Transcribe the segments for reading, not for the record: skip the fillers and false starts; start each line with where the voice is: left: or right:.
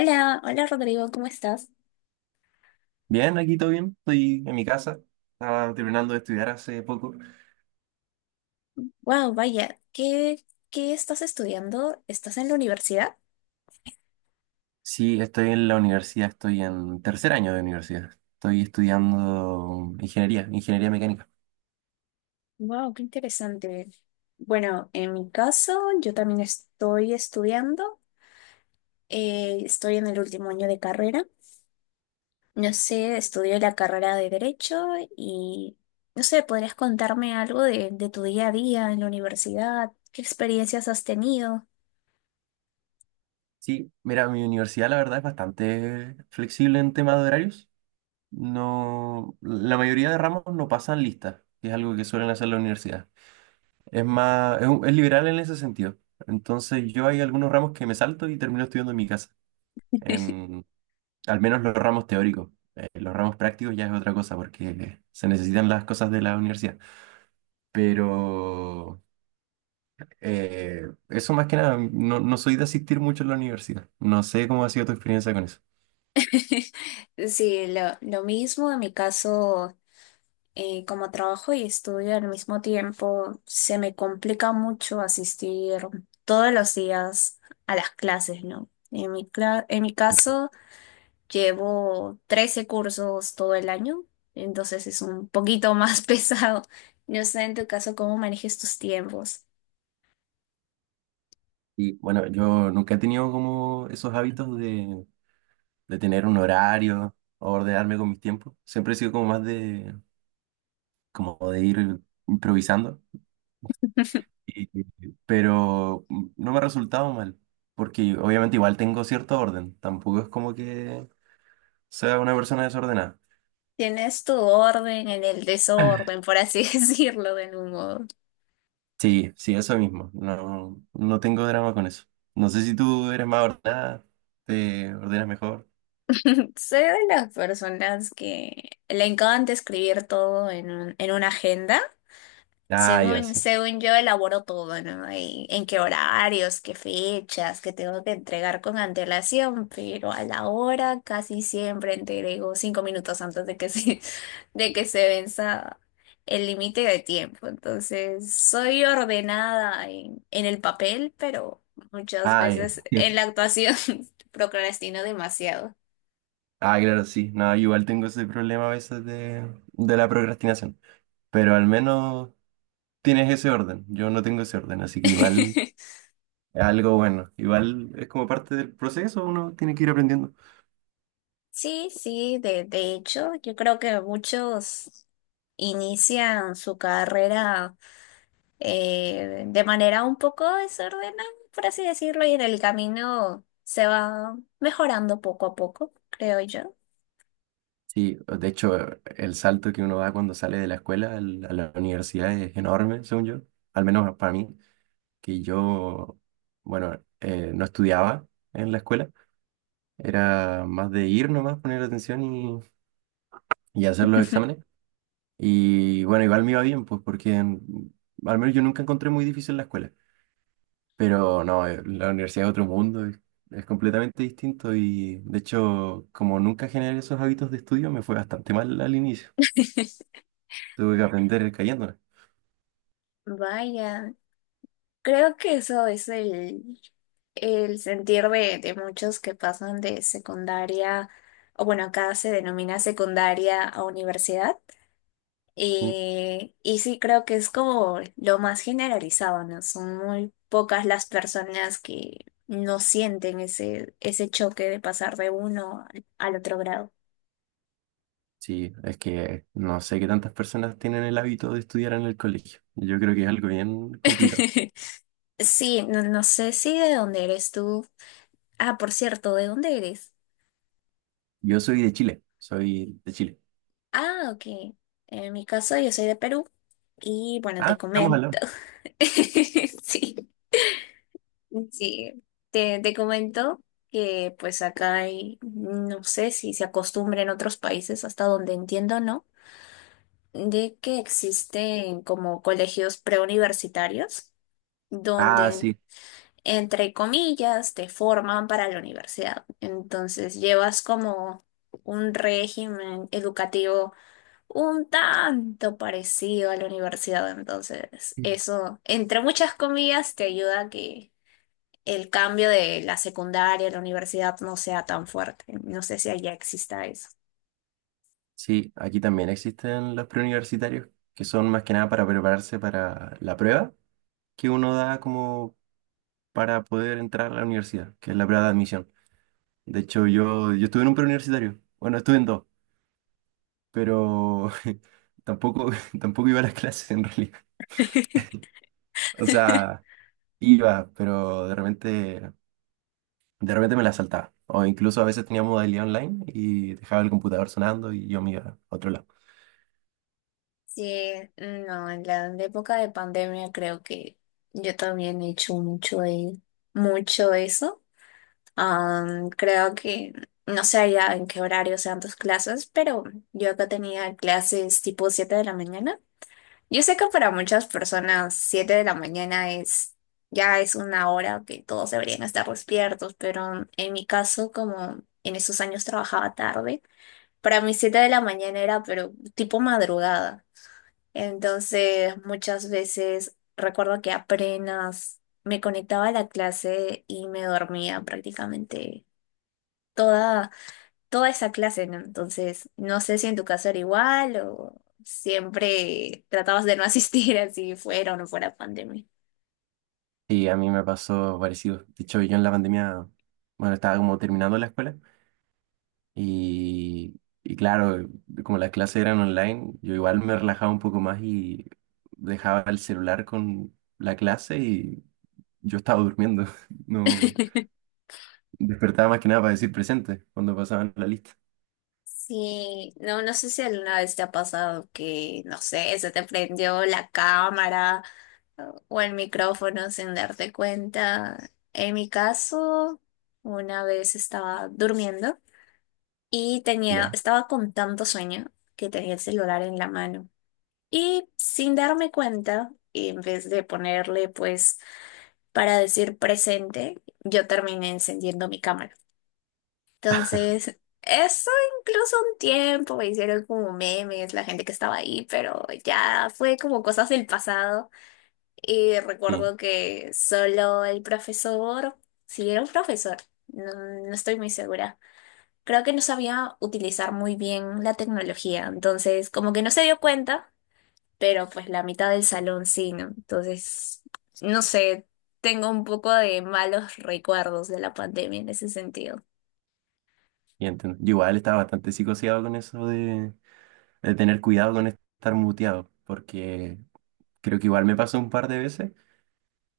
left: Hola, hola Rodrigo, ¿cómo estás?
right: Bien, aquí todo bien. Estoy en mi casa. Estaba terminando de estudiar hace poco.
left: Wow, vaya, ¿qué estás estudiando? ¿Estás en la universidad?
right: Sí, estoy en la universidad. Estoy en tercer año de universidad. Estoy estudiando ingeniería, ingeniería mecánica.
left: Wow, qué interesante. Bueno, en mi caso, yo también estoy estudiando. Estoy en el último año de carrera. No sé, estudio la carrera de Derecho y no sé, ¿podrías contarme algo de tu día a día en la universidad? ¿Qué experiencias has tenido?
right: Sí, mira, mi universidad la verdad es bastante flexible en temas de horarios. No, la mayoría de ramos no pasan listas, que es algo que suelen hacer la universidad. Es más, es liberal en ese sentido. Entonces yo hay algunos ramos que me salto y termino estudiando en mi casa. Al menos los ramos teóricos. Los ramos prácticos ya es otra cosa porque se necesitan las cosas de la universidad. Pero eso más que nada, no soy de asistir mucho a la universidad. No sé cómo ha sido tu experiencia con eso.
left: Sí, lo mismo en mi caso. Como trabajo y estudio al mismo tiempo, se me complica mucho asistir todos los días a las clases, ¿no? En mi caso, llevo 13 cursos todo el año, entonces es un poquito más pesado. No sé en tu caso cómo manejes tus tiempos.
right: Y bueno, yo nunca he tenido como esos hábitos de tener un horario o ordenarme con mis tiempos. Siempre he sido como más de, como de ir improvisando. Y- pero no me ha resultado mal. Porque obviamente igual tengo cierto orden. Tampoco es como que sea una persona desordenada.
left: Tienes tu orden en el desorden, por así decirlo, de algún modo.
right: Sí, sí, eso mismo. No, no tengo drama con eso. No sé si tú eres más ordenada, te ordenas mejor.
left: Soy de las personas que le encanta escribir todo en en una agenda.
right: Ah, ya, sí.
left: Según yo elaboro todo, ¿no? Y en qué horarios, qué fechas, que tengo que entregar con antelación, pero a la hora casi siempre entrego 5 minutos antes de de que se venza el límite de tiempo. Entonces, soy ordenada en el papel, pero muchas
right: Ah, ya.
left: veces en la actuación procrastino demasiado.
right: Ah, claro, sí. No, igual tengo ese problema a veces de la procrastinación. Pero al menos tienes ese orden. Yo no tengo ese orden, así que igual es algo bueno. Igual es como parte del proceso, uno tiene que ir aprendiendo.
left: Sí, sí, de hecho, yo creo que muchos inician su carrera de manera un poco desordenada, por así decirlo, y en el camino se va mejorando poco a poco, creo yo.
right: Sí, de hecho, el salto que uno da cuando sale de la escuela al- a la universidad es enorme, según yo. Al menos para mí. Que yo, bueno, no estudiaba en la escuela, era más de ir nomás, poner atención y hacer los exámenes. Y bueno, igual me iba bien, pues al menos yo nunca encontré muy difícil la escuela, pero no, la universidad es otro mundo, es completamente distinto y de hecho, como nunca generé esos hábitos de estudio, me fue bastante mal al inicio, tuve que aprender cayéndome.
left: Vaya, creo que eso es el sentir de muchos que pasan de secundaria, o bueno, acá se denomina secundaria a universidad.
right: Sí,
left: Y sí, creo que es como lo más generalizado, ¿no? Son muy pocas las personas que no sienten ese choque de pasar de uno al otro grado.
right: Sí, es que no sé qué tantas personas tienen el hábito de estudiar en el colegio. Yo creo que es algo bien complicado.
left: Sí, no, no sé si de dónde eres tú. Ah, por cierto, ¿de dónde eres?
right: Yo soy de Chile, soy de Chile.
left: Ah, ok. En mi caso, yo soy de Perú y bueno, te
right: Ah, estamos al
left: comento.
right: lado.
left: Sí. Sí, te comento que pues acá hay, no sé si se acostumbra en otros países, hasta donde entiendo, ¿no? De que existen como colegios preuniversitarios
right: Ah,
left: donde,
right: sí,
left: entre comillas, te forman para la universidad. Entonces llevas como un régimen educativo un tanto parecido a la universidad. Entonces
right: sí.
left: eso, entre muchas comillas, te ayuda a que el cambio de la secundaria a la universidad no sea tan fuerte. No sé si allá exista eso.
right: Sí, aquí también existen los preuniversitarios, que son más que nada para prepararse para la prueba que uno da como para poder entrar a la universidad, que es la prueba de admisión. De hecho, yo estuve en un preuniversitario, bueno, estuve en dos, pero tampoco, tampoco iba a las clases en realidad. O sea, iba, pero de repente me la saltaba. O incluso a veces tenía modalidad online y dejaba el computador sonando y yo me iba a otro lado.
left: Sí, no, en en la época de pandemia creo que yo también he hecho mucho, mucho eso. Am, creo que no sé ya en qué horario sean tus clases, pero yo acá tenía clases tipo 7 de la mañana. Yo sé que para muchas personas 7 de la mañana es ya es una hora que todos deberían estar despiertos, pero en mi caso, como en esos años trabajaba tarde, para mí 7 de la mañana era pero tipo madrugada. Entonces, muchas veces recuerdo que apenas me conectaba a la clase y me dormía prácticamente toda toda esa clase, ¿no? Entonces, no sé si en tu caso era igual o siempre tratabas de no asistir así fuera o no fuera pandemia.
right: Y a mí me pasó parecido. De hecho, yo en la pandemia, bueno, estaba como terminando la escuela y claro, como las clases eran online, yo igual me relajaba un poco más y dejaba el celular con la clase y yo estaba durmiendo. No despertaba más que nada para decir presente cuando pasaban la lista.
left: Sí, no, no sé si alguna vez te ha pasado que, no sé, se te prendió la cámara o el micrófono sin darte cuenta. En mi caso, una vez estaba durmiendo y
right: Ya,
left: estaba con tanto sueño que tenía el celular en la mano. Y sin darme cuenta, en vez de ponerle pues para decir presente, yo terminé encendiendo mi cámara. Entonces, eso incluso un tiempo me hicieron como memes la gente que estaba ahí, pero ya fue como cosas del pasado. Y
right: sí,
left: recuerdo que solo el profesor, si era un profesor, no, no estoy muy segura. Creo que no sabía utilizar muy bien la tecnología, entonces como que no se dio cuenta, pero pues la mitad del salón sí, ¿no? Entonces, no sé, tengo un poco de malos recuerdos de la pandemia en ese sentido.
right: y entiendo. Yo igual estaba bastante psicoseado con eso de tener cuidado con estar muteado, porque creo que igual me pasó un par de veces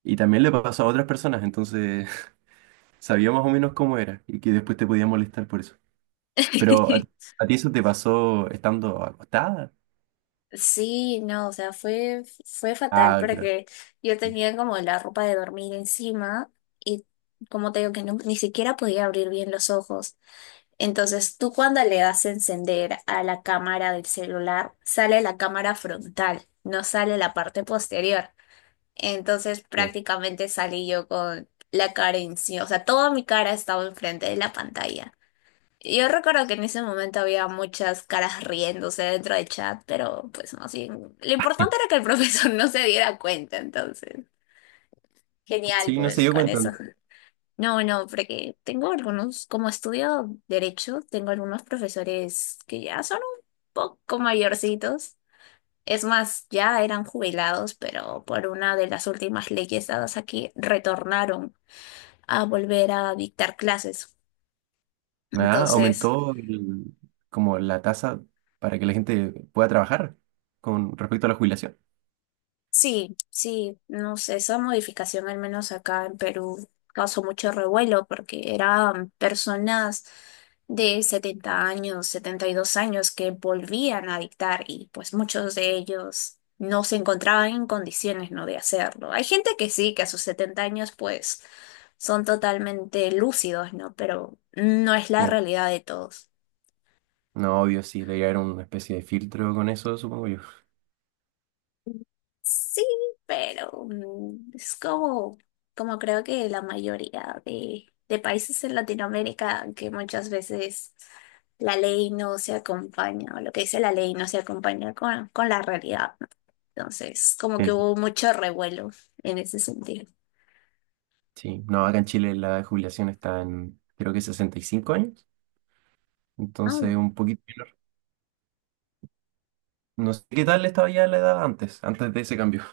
right: y también le pasó a otras personas, entonces sabía más o menos cómo era y que después te podía molestar por eso. Pero a ti eso te pasó estando acostada.
left: Sí, no, o sea, fue fatal
right: Ah, claro.
left: porque yo tenía como la ropa de dormir encima y como te digo que ni siquiera podía abrir bien los ojos. Entonces, tú cuando le das a encender a la cámara del celular, sale la cámara frontal, no sale la parte posterior. Entonces
right: Sí,
left: prácticamente salí yo con la cara encima, o sea, toda mi cara estaba enfrente de la pantalla. Yo recuerdo que en ese momento había muchas caras riéndose dentro del chat, pero pues más bien, lo importante era que el profesor no se diera cuenta, entonces, genial
right: sí, no se dio
left: con
right: cuenta,
left: eso.
right: ¿no?
left: No, no, porque tengo algunos, como estudio derecho, tengo algunos profesores que ya son un poco mayorcitos. Es más, ya eran jubilados, pero por una de las últimas leyes dadas aquí, retornaron a volver a dictar clases.
right: Ah,
left: Entonces,
right: Como la tasa para que la gente pueda trabajar con respecto a la jubilación.
left: sí, sí, no sé, esa modificación al menos acá en Perú causó mucho revuelo porque eran personas de 70 años, 72 años que volvían a dictar y pues muchos de ellos no se encontraban en condiciones, ¿no? De hacerlo. Hay gente que sí, que a sus 70 años pues son totalmente lúcidos, ¿no? Pero no es la
right: Sí.
left: realidad de todos.
right: No, obvio, sí, debe haber una especie de filtro con eso, supongo yo.
left: Sí, pero es como, como creo que la mayoría de países en Latinoamérica, que muchas veces la ley no se acompaña, o lo que dice la ley no se acompaña con la realidad, ¿no? Entonces, como que
right: Sí.
left: hubo mucho revuelo en ese sentido.
right: Sí, no, acá en Chile la jubilación está en, creo que 65 años,
left: Ah,
right: entonces un poquito menor. No sé qué tal estaba ya la edad antes, antes de ese cambio.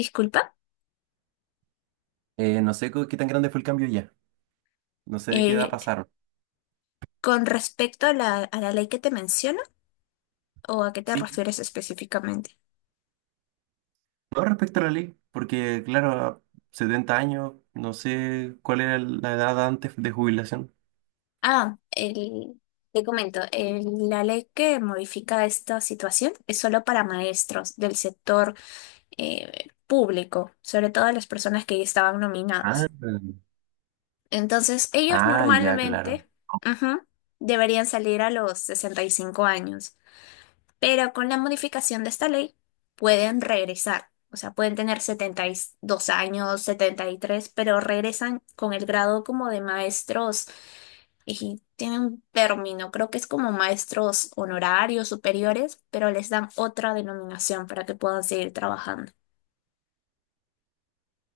left: disculpa,
right: No sé co- qué tan grande fue el cambio ya, no sé de qué edad
left: eh,
right: pasaron.
left: con respecto a a la ley que te menciono, ¿o a qué te
right: Sí,
left: refieres específicamente?
right: no respecto a la ley, porque claro, 70 años, no sé cuál era la edad antes de jubilación.
left: Ah, te comento, la ley que modifica esta situación es solo para maestros del sector público, sobre todo las personas que ya estaban
right: Ah,
left: nominadas. Entonces, ellos
right: ah, ya, claro.
left: normalmente, ujú, deberían salir a los 65 años, pero con la modificación de esta ley pueden regresar. O sea, pueden tener 72 años, 73, pero regresan con el grado como de maestros y tiene un término, creo que es como maestros honorarios superiores, pero les dan otra denominación para que puedan seguir trabajando.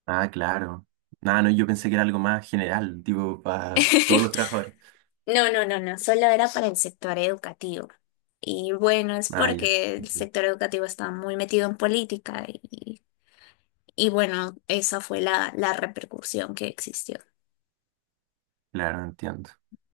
right: Ah, claro. Ah, no, yo pensé que era algo más general, tipo para todos los trabajadores.
left: No, no, no, no, solo era para el sector educativo. Y bueno, es
right: Ah, ya.
left: porque el sector educativo está muy metido en política y bueno, esa fue la repercusión que existió.
right: Claro, entiendo.